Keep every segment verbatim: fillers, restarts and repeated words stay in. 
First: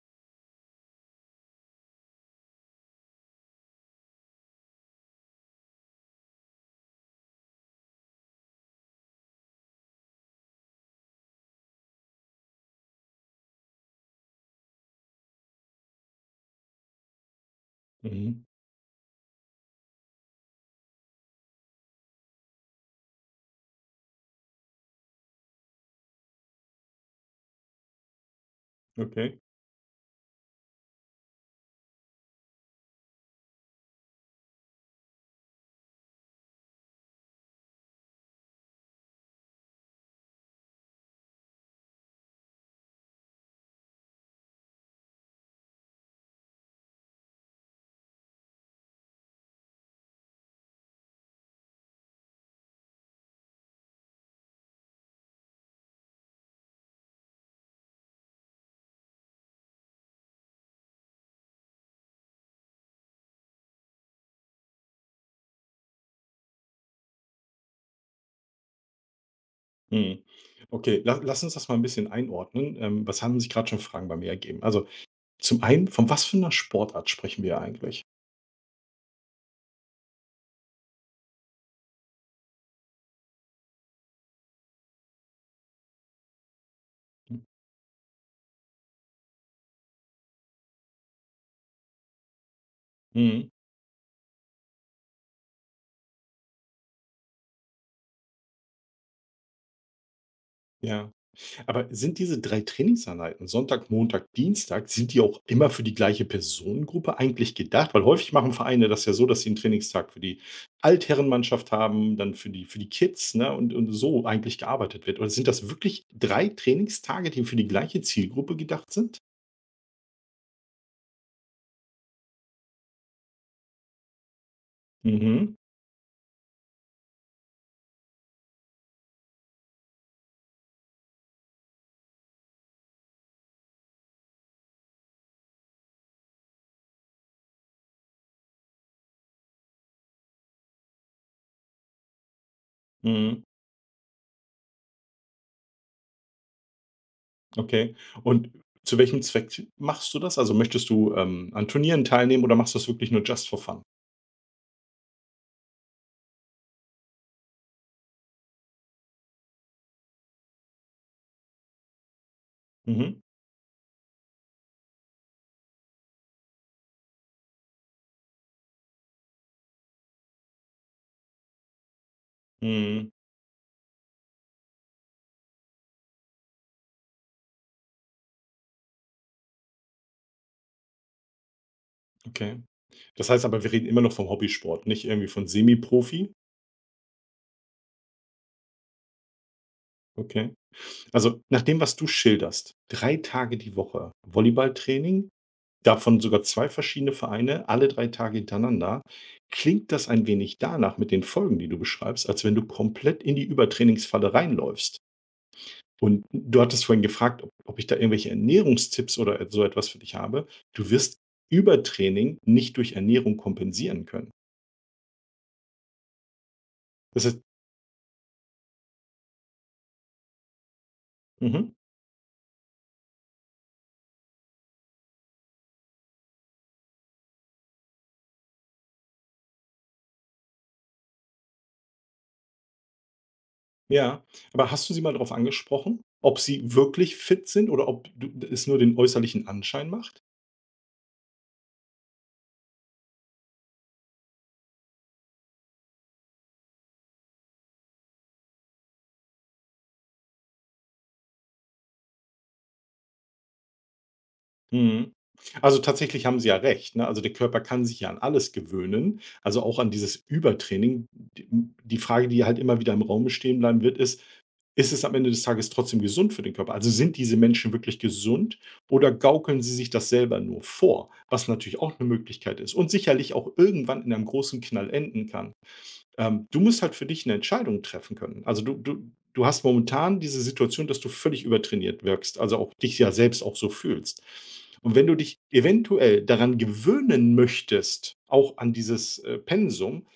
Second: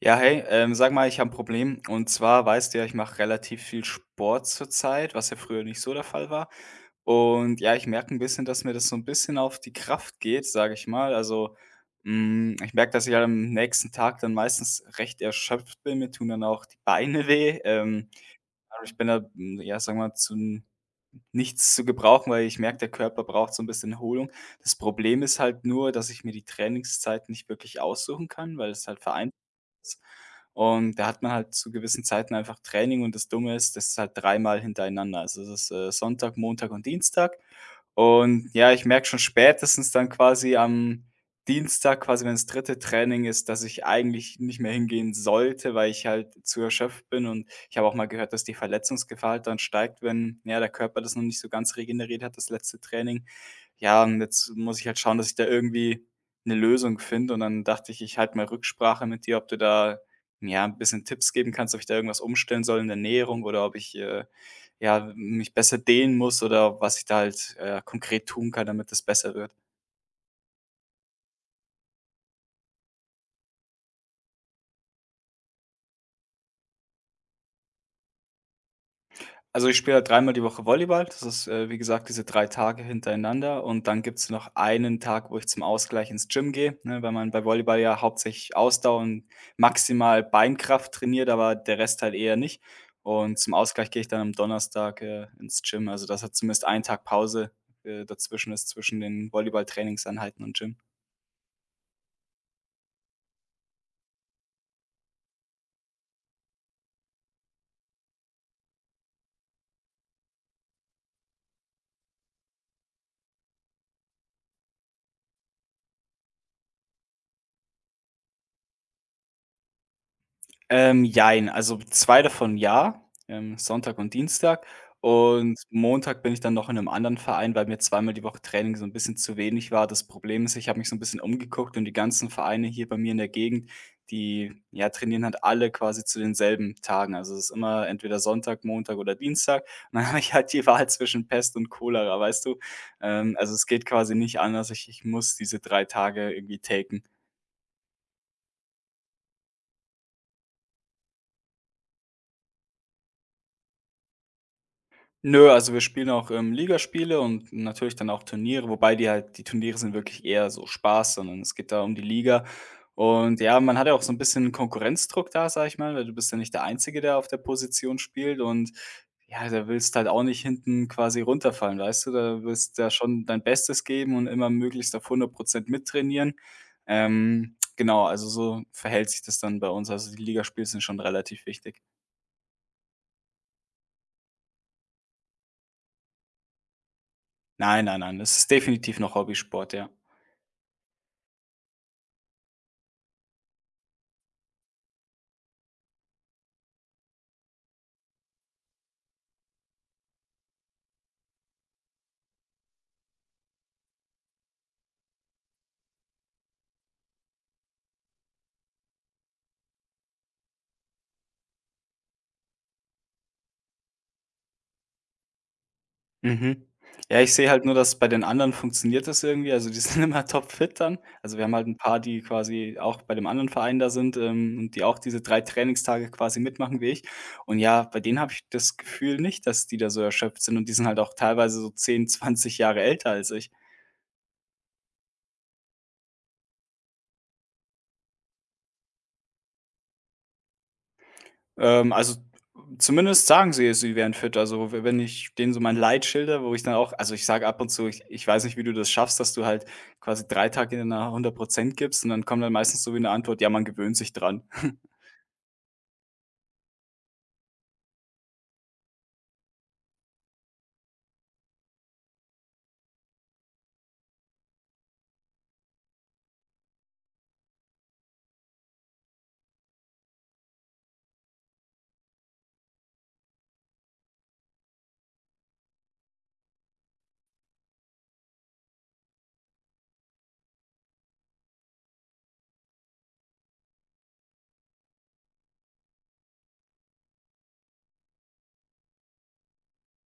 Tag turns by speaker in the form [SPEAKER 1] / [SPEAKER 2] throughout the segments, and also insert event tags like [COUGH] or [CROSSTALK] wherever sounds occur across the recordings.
[SPEAKER 1] Ja, hey, ähm, sag mal, ich habe ein Problem. Und zwar weißt du ja, ich mache relativ viel Sport zurzeit, was ja früher nicht so der Fall war. Und ja, ich merke ein bisschen, dass mir das so ein bisschen auf die Kraft geht, sage ich mal. Also, hm, ich merke, dass ich halt am nächsten Tag dann meistens recht erschöpft bin. Mir tun dann auch die Beine weh. Ähm,
[SPEAKER 2] Mhm.
[SPEAKER 1] aber ich bin da, hm, ja, sagen wir mal, zu nichts zu gebrauchen, weil ich merke, der Körper braucht so ein bisschen Erholung. Das Problem ist halt nur, dass ich mir die Trainingszeiten nicht wirklich aussuchen kann, weil es halt vereint
[SPEAKER 2] Okay.
[SPEAKER 1] ist. Und da hat man halt zu gewissen Zeiten einfach Training und das Dumme ist, das ist halt dreimal hintereinander. Also, es ist, äh, Sonntag, Montag und Dienstag und ja, ich merke schon spätestens dann quasi am Dienstag, quasi wenn's dritte Training ist, dass ich eigentlich nicht mehr hingehen sollte, weil ich halt zu erschöpft bin. Und ich habe auch mal gehört, dass die Verletzungsgefahr halt dann steigt, wenn, ja, der Körper das noch nicht so ganz regeneriert hat, das letzte Training. Ja, und jetzt muss ich halt schauen, dass ich da irgendwie eine Lösung finde. Und dann dachte ich, ich halte mal Rücksprache mit dir, ob du da, ja, ein bisschen Tipps geben kannst, ob ich da irgendwas umstellen soll in der Ernährung oder ob ich, äh, ja, mich besser dehnen muss oder was ich da halt, äh, konkret tun kann, damit das besser wird.
[SPEAKER 2] Mhm. Okay, la lass uns das mal 'n bisschen einordnen. Ähm, was haben sich grad schon Fragen bei mir ergeben? Also, zum einen, von was für 'ner Sportart sprechen wir eigentlich?
[SPEAKER 1] Also, ich spiele halt dreimal die Woche Volleyball. Das ist, äh, wie gesagt, diese drei Tage hintereinander und dann gibt's noch einen Tag, wo ich zum Ausgleich ins Gym gehe, ne, weil man
[SPEAKER 2] Hm.
[SPEAKER 1] bei Volleyball ja hauptsächlich Ausdauer und maximal Beinkraft trainiert, aber der Rest halt eher nicht. Und
[SPEAKER 2] Mhm.
[SPEAKER 1] zum Ausgleich gehe ich dann am Donnerstag, äh, ins Gym. Also, das hat zumindest einen Tag Pause, äh, dazwischen ist zwischen den Volleyball-Trainingseinheiten und Gym.
[SPEAKER 2] Ja. Aber sind diese drei Trainingseinheiten, Sonntag, Montag, Dienstag, sind die auch immer für die gleiche Personengruppe eigentlich gedacht? Weil häufig machen Vereine das ja so, dass sie 'n Trainingstag für die Altherrenmannschaft haben, dann für die für die Kids, ne, und und so eigentlich gearbeitet wird. Oder sind das wirklich drei Trainingstage, die für die gleiche Zielgruppe gedacht sind?
[SPEAKER 1] Ähm, jein. Also zwei davon ja, ähm, Sonntag und Dienstag.
[SPEAKER 2] Mhm.
[SPEAKER 1] Und Montag bin ich dann noch in einem anderen Verein, weil mir zweimal die Woche Training so ein bisschen zu wenig war. Das Problem ist, ich habe mich so ein bisschen umgeguckt und die ganzen Vereine hier bei mir in der Gegend, die, ja, trainieren halt alle quasi zu denselben Tagen. Also, es ist immer entweder Sonntag, Montag oder Dienstag. [LAUGHS] Und dann habe ich halt die Wahl zwischen Pest und Cholera, weißt du? Ähm,
[SPEAKER 2] Mhm.
[SPEAKER 1] also, es geht quasi nicht anders. Ich ich muss diese drei Tage irgendwie taken.
[SPEAKER 2] Okay. Und zu welchem Zweck machst du das? Also, möchtest du, ähm, an Turnieren teilnehmen oder machst du das wirklich nur just for fun?
[SPEAKER 1] Nö, also wir spielen auch, ähm, Ligaspiele und natürlich dann auch Turniere, wobei die halt die Turniere sind wirklich eher so Spaß, sondern es geht da um die Liga.
[SPEAKER 2] Mhm.
[SPEAKER 1] Und ja, man hat ja auch so ein bisschen Konkurrenzdruck da, sag ich mal, weil du bist ja nicht der Einzige, der auf der Position spielt und ja, da willst halt auch nicht hinten quasi runterfallen, weißt du? Da willst du ja
[SPEAKER 2] Mhm.
[SPEAKER 1] schon dein Bestes geben und immer möglichst auf hundert Prozent mittrainieren. Ähm, genau, also so verhält sich das dann bei uns. Also die Ligaspiele sind schon relativ wichtig.
[SPEAKER 2] Okay. Das heißt aber, wir reden immer noch vom Hobbysport, nicht irgendwie von Semi-Profi.
[SPEAKER 1] Nein, nein, nein, es ist definitiv noch Hobbysport, ja.
[SPEAKER 2] Okay. Also, nach dem, was du schilderst, drei Tage die Woche Volleyballtraining, davon sogar zwei verschiedene Vereine, alle drei Tage hintereinander, klingt das ein wenig danach mit den Folgen, die du beschreibst, als wenn du komplett in die Übertrainingsfalle reinläufst. Und du hattest vorhin gefragt, ob ob ich da irgendwelche Ernährungstipps oder so etwas für dich habe. Du wirst Übertraining nicht durch Ernährung kompensieren können.
[SPEAKER 1] Mhm. Ja,
[SPEAKER 2] Das
[SPEAKER 1] ich
[SPEAKER 2] heißt,
[SPEAKER 1] sehe halt nur, dass bei den anderen funktioniert das irgendwie. Also, die [LAUGHS] sind immer topfit dann. Also, wir haben halt
[SPEAKER 2] mhm,
[SPEAKER 1] ein paar, die quasi auch bei dem anderen Verein da sind, ähm, und die auch diese drei Trainingstage quasi mitmachen wie ich. Und ja, bei denen habe ich das Gefühl nicht, dass die da so erschöpft sind und die sind halt auch teilweise so zehn, zwanzig Jahre älter als ich.
[SPEAKER 2] ja. Aber hast du sie mal darauf angesprochen, ob sie wirklich fit sind oder ob du es nur den äußerlichen Anschein macht?
[SPEAKER 1] Ähm, also, Zumindest sagen sie sie wären fit. Also, we wenn ich denen so mein Leid schildere, wo ich dann auch also, ich sage ab und zu: „Ich ich weiß nicht, wie du das schaffst, dass du halt quasi drei Tage in einer hundert Prozent gibst.“ Und dann kommt dann meistens so wie eine Antwort: „Ja, man gewöhnt sich dran.“ [LAUGHS]
[SPEAKER 2] Mhm. Also, tatsächlich haben sie ja recht, ne? Also, der Körper kann sich ja an alles gewöhnen, also auch an dieses Übertraining. D die Frage, die halt immer wieder im Raum stehen bleiben wird, ist: Ist es am Ende des Tages trotzdem gesund für den Körper? Also sind diese Menschen wirklich gesund oder gaukeln sie sich das selber nur vor, was natürlich auch eine Möglichkeit ist und sicherlich auch irgendwann in einem großen Knall enden kann. Ähm, du musst halt für dich eine Entscheidung treffen können. Also, du du du hast momentan diese Situation, dass du völlig übertrainiert wirkst, also auch dich ja selbst auch so fühlst. Und wenn du dich eventuell daran gewöhnen möchtest, auch an dieses, äh, Pensum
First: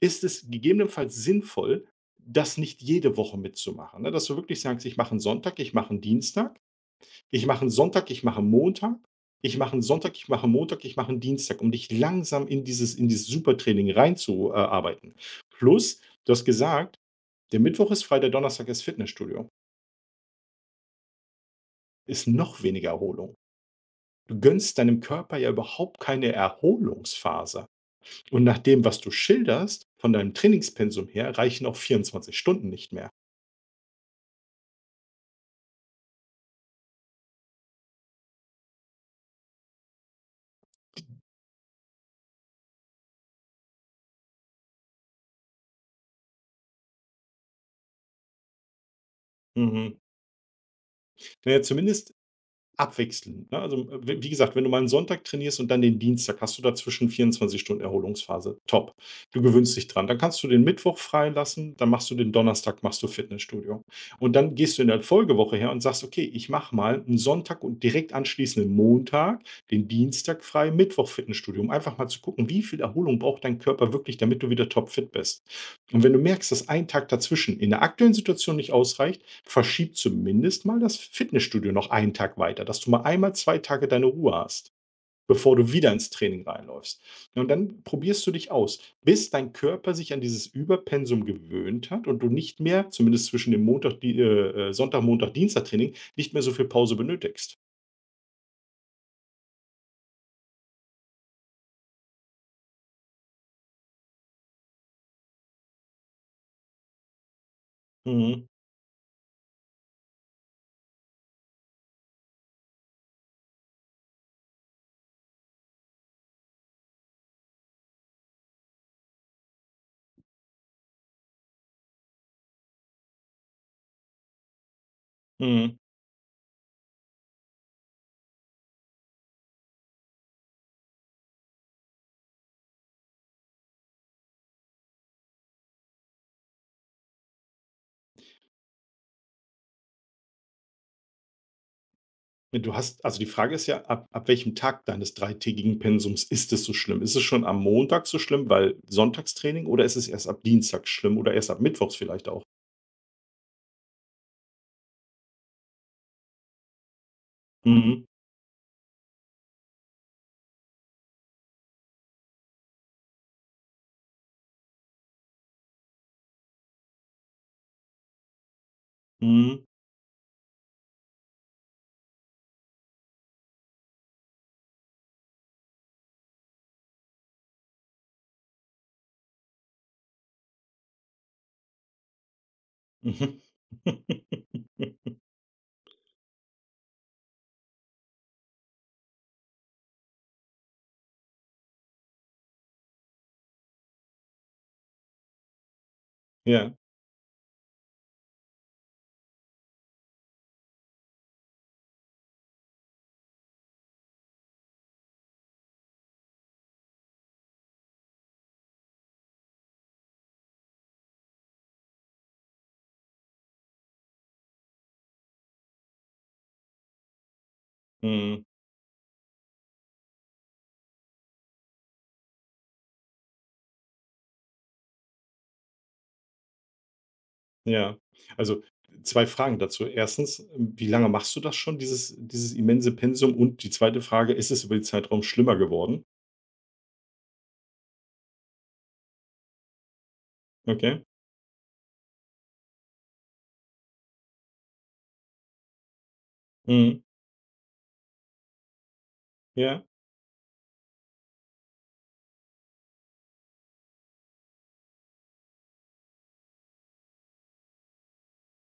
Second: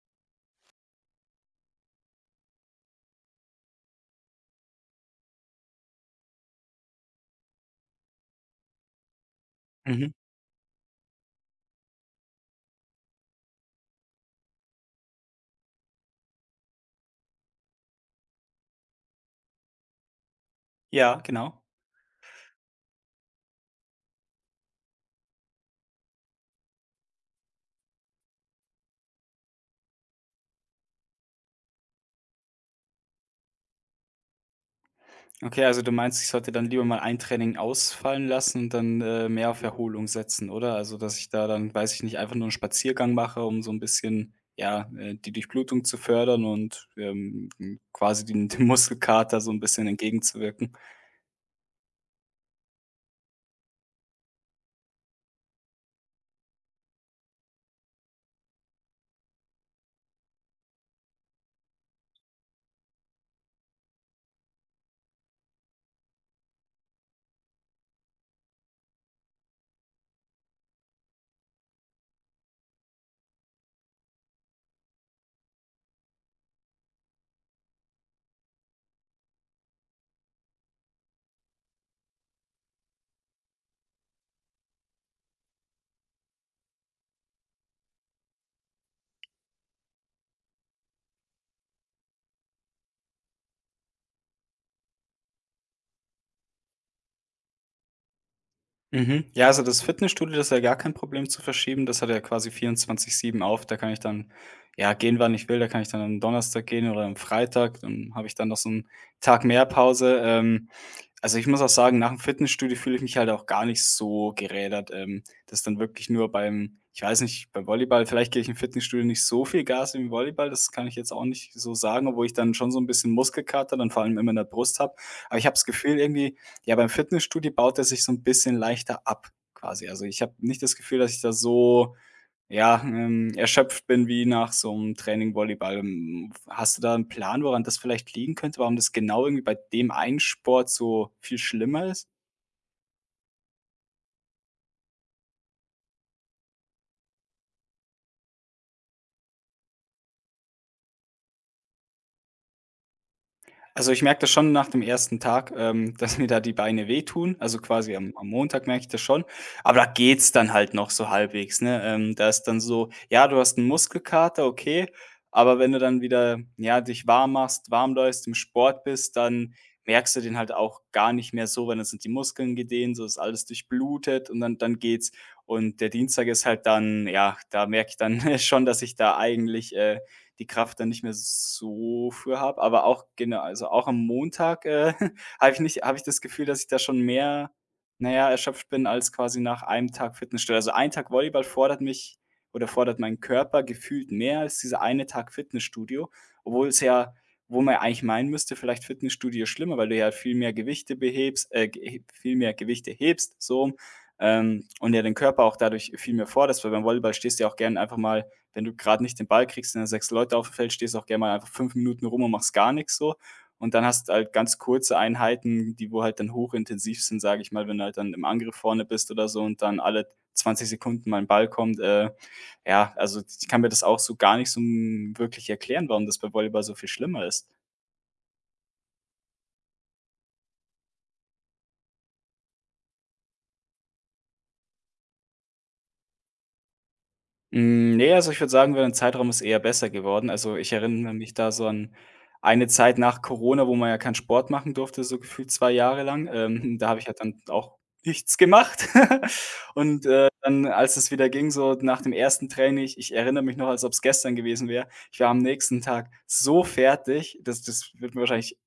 [SPEAKER 2] ist es gegebenenfalls sinnvoll, das nicht jede Woche mitzumachen, ne? Dass du wirklich sagst: „Ich mache einen Sonntag, ich mache einen Dienstag, ich mache einen Sonntag, ich mache 'n Montag, ich mache einen
[SPEAKER 1] Mhm.
[SPEAKER 2] Sonntag, ich mache 'n Montag, ich mache einen Dienstag“, um dich langsam in dieses in dieses Supertraining reinzuarbeiten. Plus, du hast gesagt, der Mittwoch ist frei, der Donnerstag ist Fitnessstudio.
[SPEAKER 1] Ja, genau.
[SPEAKER 2] Ist noch weniger Erholung. Du gönnst deinem Körper ja überhaupt keine Erholungsphase. Und nach dem, was du schilderst, von deinem Trainingspensum her, reichen auch vierundzwanzig Stunden nicht mehr.
[SPEAKER 1] Okay, also du meinst, ich sollte dann lieber mal ein Training ausfallen lassen und dann, äh, mehr auf Erholung setzen, oder? Also, dass ich da dann, weiß ich nicht, einfach nur einen Spaziergang mache, um so ein bisschen, ja, äh, die Durchblutung zu fördern und, ähm, hm, quasi den dem Muskelkater so ein bisschen
[SPEAKER 2] Mhm.
[SPEAKER 1] entgegenzuwirken.
[SPEAKER 2] Na ja, zumindest abwechseln, ne? Also, äh, w wie gesagt, wenn du mal einen Sonntag trainierst und dann den Dienstag, hast du dazwischen vierundzwanzig Stunden Erholungsphase. Top. Du gewöhnst dich dran. Dann kannst du den Mittwoch freilassen, dann machst du den Donnerstag machst du Fitnessstudio. Und dann gehst du in der Folgewoche her und sagst: „Okay, ich mache mal einen Sonntag und direkt anschließend einen Montag, den Dienstag frei, Mittwoch Fitnessstudio“, um einfach mal zu gucken, wie viel Erholung braucht dein Körper wirklich, damit du wieder topfit bist. Und wenn du merkst, dass ein Tag dazwischen in der aktuellen Situation nicht ausreicht, verschieb zumindest mal das Fitnessstudio noch einen Tag weiter, dass du mal einmal zwei Tage deine Ruhe hast, bevor du wieder ins Training reinläufst. Ja, Und dann probierst du dich aus, bis dein Körper sich an dieses Überpensum gewöhnt hat und du nicht mehr, zumindest zwischen dem Montag, Di äh, äh, Sonntag, Montag, Dienstag-Training, nicht mehr so viel Pause benötigst.
[SPEAKER 1] Mhm. Ja, also das Fitnessstudio, das ist ja gar kein Problem zu verschieben. Das hat ja quasi vierundzwanzig sieben auf. Da kann ich dann, ja, gehen, wann ich will. Da kann ich dann am Donnerstag gehen oder am Freitag. Dann habe ich
[SPEAKER 2] Mhm,
[SPEAKER 1] dann noch so einen Tag mehr Pause. Ähm, Also, ich muss auch sagen, nach dem Fitnessstudio fühle ich mich halt auch gar nicht so gerädert. Ähm, das ist dann wirklich nur beim ich weiß nicht, beim Volleyball vielleicht gehe ich im Fitnessstudio nicht so viel Gas wie im Volleyball, das kann ich jetzt auch nicht so sagen, obwohl ich dann schon so ein bisschen Muskelkater dann vor allem immer in der Brust habe. Aber ich habe das
[SPEAKER 2] mhm.
[SPEAKER 1] Gefühl irgendwie, ja, beim Fitnessstudio baut er sich so ein bisschen leichter ab quasi. Also, ich habe nicht das Gefühl, dass ich da so ja, ähm, erschöpft bin wie nach so einem Training Volleyball. Hm, hast du da einen Plan, woran das vielleicht liegen könnte? Warum das genau irgendwie bei dem einen Sport so viel schlimmer ist?
[SPEAKER 2] Du hast also die Frage ist ja, ab ab welchem Tag deines dreitägigen Pensums ist es so schlimm? Ist es schon am Montag so schlimm, weil Sonntagstraining, oder ist es erst ab Dienstag schlimm oder erst ab mittwochs vielleicht auch?
[SPEAKER 1] Also, ich merke das schon nach dem ersten Tag, ähm, [LAUGHS] dass mir da die Beine wehtun. Also, quasi
[SPEAKER 2] Mhm.
[SPEAKER 1] am am Montag merke ich das schon, aber da geht's dann halt noch so halbwegs, ne? Ähm, da ist dann so, ja, du hast einen Muskelkater, okay, aber wenn du dann wieder, ja, dich warm machst, warm läufst, im Sport bist, dann
[SPEAKER 2] Mhm.
[SPEAKER 1] merkst du den halt auch gar nicht mehr so, weil dann sind die Muskeln gedehnt, so ist alles durchblutet und dann dann geht's. Und der Dienstag ist halt dann ja, da merke ich dann [LAUGHS] schon, dass ich da eigentlich, äh, die Kraft dann nicht mehr so für habe. Aber auch genau,
[SPEAKER 2] Mhm.
[SPEAKER 1] also auch am Montag, äh,
[SPEAKER 2] [LAUGHS]
[SPEAKER 1] [LAUGHS] habe ich nicht habe ich das Gefühl, dass ich da schon mehr, naja erschöpft bin als quasi nach einem Tag Fitnessstudio. Also, ein Tag Volleyball fordert mich oder fordert meinen Körper gefühlt mehr als dieser eine Tag Fitnessstudio, obwohl
[SPEAKER 2] Ja,
[SPEAKER 1] es ja wo man ja eigentlich meinen müsste, vielleicht Fitnessstudio schlimmer, weil du ja viel mehr Gewichte behebst äh, ge viel mehr Gewichte hebst so, rum, ähm, und ja den Körper auch dadurch viel mehr forderst, weil beim Volleyball stehst du ja auch gerne einfach mal wenn du gerade nicht den Ball kriegst, sind ja sechs Leute auf dem Feld, stehst du auch gerne mal einfach fünf Minuten rum und machst gar nichts so. Und dann hast du halt ganz kurze Einheiten, die wo halt dann hochintensiv sind, sage ich mal, wenn du halt dann im
[SPEAKER 2] mhm,
[SPEAKER 1] Angriff vorne bist oder so und dann alle zwanzig Sekunden mal ein Ball kommt. Äh, ja, also, ich kann mir das auch so gar nicht so, hm, wirklich erklären, warum das bei Volleyball so viel schlimmer ist.
[SPEAKER 2] ja. Also, zwei Fragen dazu. Erstens, wie lange machst du das schon, dieses dieses immense Pensum? Und die zweite Frage, ist es über den Zeitraum schlimmer geworden?
[SPEAKER 1] Hm, ne, also, ich würde sagen, über den Zeitraum ist eher besser geworden. Also, ich
[SPEAKER 2] Okay.
[SPEAKER 1] erinnere mich da so an eine Zeit nach Corona, wo man ja keinen Sport machen durfte, so gefühlt zwei Jahre lang. Ähm, da habe
[SPEAKER 2] Mhm.
[SPEAKER 1] ich ja dann auch nichts gemacht. [LAUGHS]
[SPEAKER 2] Ja.
[SPEAKER 1] Und, äh, dann, als es wieder ging, so nach dem ersten Training ich erinnere mich noch, als ob es gestern gewesen wäre, ich war am nächsten Tag so fertig, das das wird mir wahrscheinlich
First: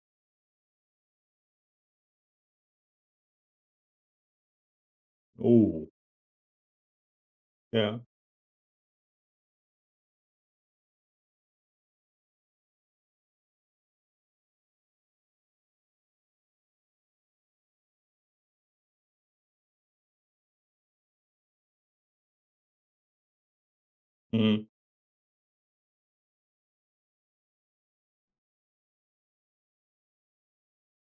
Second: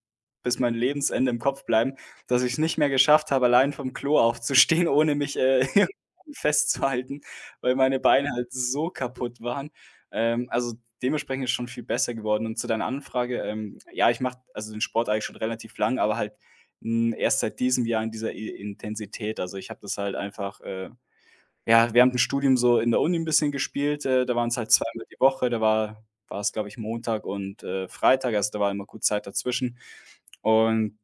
[SPEAKER 1] bis mein Lebensende im Kopf bleiben, dass ich es nicht mehr geschafft habe, allein vom Klo aufzustehen, [LAUGHS] ohne mich, äh,
[SPEAKER 2] Oh,
[SPEAKER 1] [LAUGHS] festzuhalten weil meine
[SPEAKER 2] ja.
[SPEAKER 1] Beine halt so kaputt waren. Ähm, also dementsprechend ist schon viel besser geworden. Und zu deiner Anfrage, ähm, ja, ich mache also den Sport eigentlich schon relativ lang, aber halt hm, erst seit diesem Jahr in dieser I Intensität. Also ich habe das halt einfach, äh, ja, während dem Studium so in der Uni ein bisschen gespielt. Äh, da waren es
[SPEAKER 2] Mhm.
[SPEAKER 1] halt zweimal die Woche. Da war war es glaube ich, Montag und, äh, Freitag. Also, da war immer gut Zeit dazwischen. Und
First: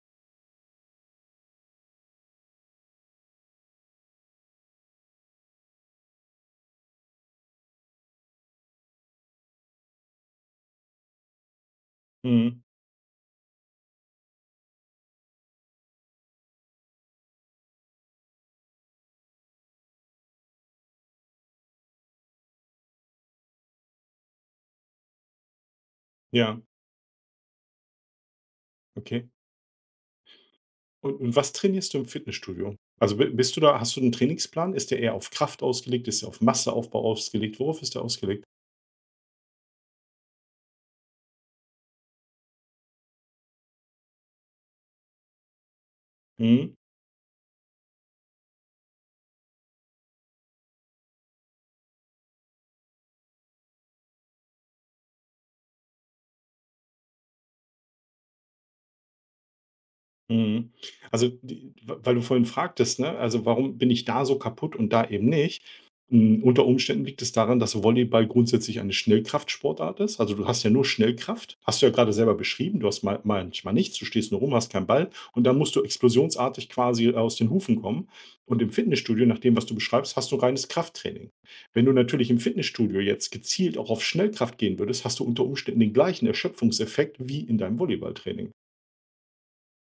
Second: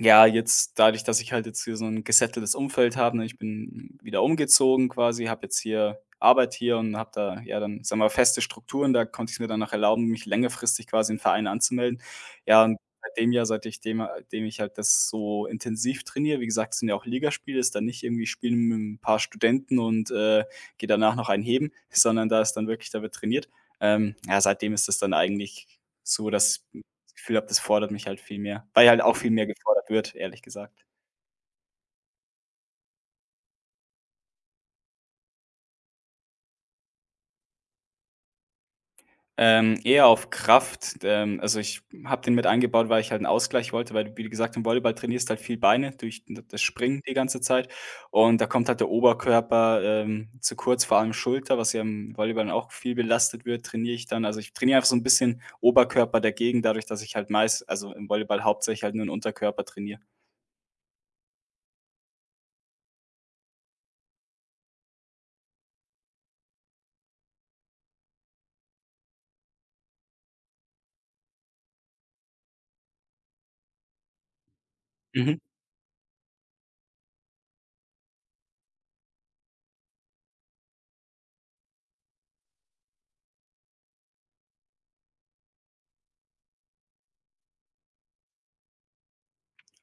[SPEAKER 1] ja, jetzt dadurch, dass ich halt jetzt hier so ein gesetteltes Umfeld habe, ne? Ich bin wieder umgezogen quasi, habe jetzt hier Arbeit hier und habe da, ja, dann, sagen wir mal, feste Strukturen. Da konnte ich's mir dann auch erlauben, mich längerfristig quasi im Verein anzumelden.
[SPEAKER 2] Mhm.
[SPEAKER 1] Ja, und seit dem Jahr, seit ich dem äh, dem ich halt das so intensiv trainiere wie gesagt, es sind ja auch Ligaspiele, ist dann nicht irgendwie spielen mit ein paar Studenten und, äh, gehe danach noch ein heben, sondern da ist dann wirklich da wird trainiert. Ähm, ja, seitdem ist es dann eigentlich so,
[SPEAKER 2] Ja,
[SPEAKER 1] dass das Gefühl habe, das fordert mich halt viel mehr, weil halt auch
[SPEAKER 2] okay.
[SPEAKER 1] viel mehr gefordert wird, ehrlich gesagt.
[SPEAKER 2] Und und was trainierst du im Fitnessstudio? Also, bi bist du da, hast du einen Trainingsplan? Ist der eher auf Kraft ausgelegt? Ist der auf Masseaufbau ausgelegt? Worauf ist der ausgelegt?
[SPEAKER 1] Ähm, eher auf Kraft. Ähm, also, ich habe den mit eingebaut, weil ich halt einen Ausgleich wollte, weil du, wie gesagt, im Volleyball trainierst halt viel Beine durch d das
[SPEAKER 2] Mhm.
[SPEAKER 1] Springen die ganze Zeit und da kommt halt der Oberkörper, ähm, zu kurz, vor allem Schulter, was ja im Volleyball auch viel belastet wird, trainiere ich dann. Also, ich trainiere einfach so ein bisschen Oberkörper dagegen, dadurch, dass ich halt meist also, im Volleyball hauptsächlich halt nur den Unterkörper trainiere.
[SPEAKER 2] Mhm. Also, die weil du vorhin fragtest, ne, also, warum bin ich da so kaputt und da eben nicht? Hm, unter Umständen liegt es daran, dass Volleyball grundsätzlich eine Schnellkraftsportart ist. Also, du hast ja nur Schnellkraft. Hast du ja gerade selber beschrieben. Du hast mal manchmal nichts, du stehst nur rum, hast keinen Ball
[SPEAKER 1] Mhm.
[SPEAKER 2] und dann musst du explosionsartig quasi äh, aus den Hufen kommen. Und im Fitnessstudio, nach dem, was du beschreibst, hast du reines Krafttraining. Wenn du natürlich im Fitnessstudio jetzt gezielt auch auf Schnellkraft gehen würdest, hast du unter Umständen den gleichen Erschöpfungseffekt wie in deinem Volleyballtraining.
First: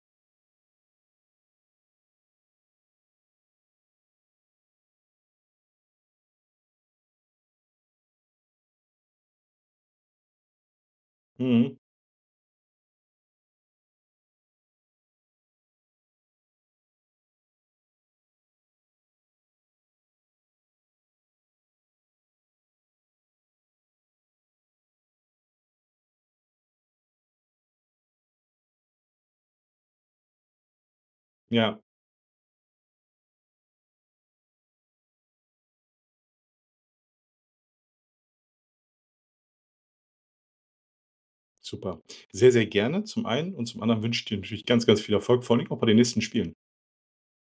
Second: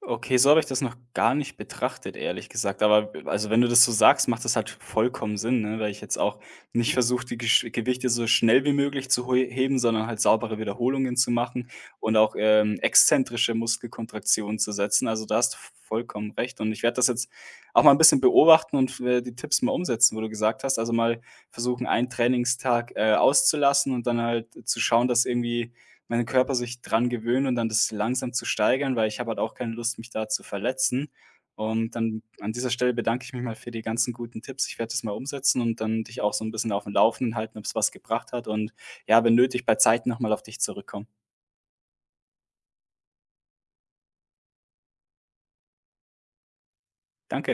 [SPEAKER 1] Okay, so habe ich das noch gar nicht betrachtet, ehrlich gesagt. Aber also wenn du das so sagst, macht das halt vollkommen Sinn, ne? Weil ich jetzt auch nicht versuche, die Gesch Gewichte so schnell wie möglich zu heu- heben, sondern halt saubere Wiederholungen zu machen
[SPEAKER 2] Mhm,
[SPEAKER 1] und auch ähm, exzentrische Muskelkontraktionen zu setzen. Also da hast du vollkommen recht. Und ich werde das jetzt auch mal ein bisschen beobachten und äh, die Tipps mal umsetzen, wo du gesagt hast. Also mal versuchen, einen Trainingstag äh, auszulassen und dann halt zu schauen, dass irgendwie meinen Körper sich dran gewöhnen und dann das langsam zu steigern, weil ich habe halt auch keine Lust, mich da zu verletzen.
[SPEAKER 2] ja.
[SPEAKER 1] Und dann an dieser Stelle bedanke ich mich mal für die ganzen guten Tipps. Ich werde das mal umsetzen und dann dich auch so ein bisschen auf dem Laufenden halten, ob es was gebracht hat und ja, wenn nötig, bei Zeiten noch mal auf dich zurückkommen.
[SPEAKER 2] Super. Sehr, sehr gerne zum einen und zum anderen wünsche ich dir natürlich ganz, ganz viel Erfolg, vor allen auch bei den nächsten Spielen.
[SPEAKER 1] Danke.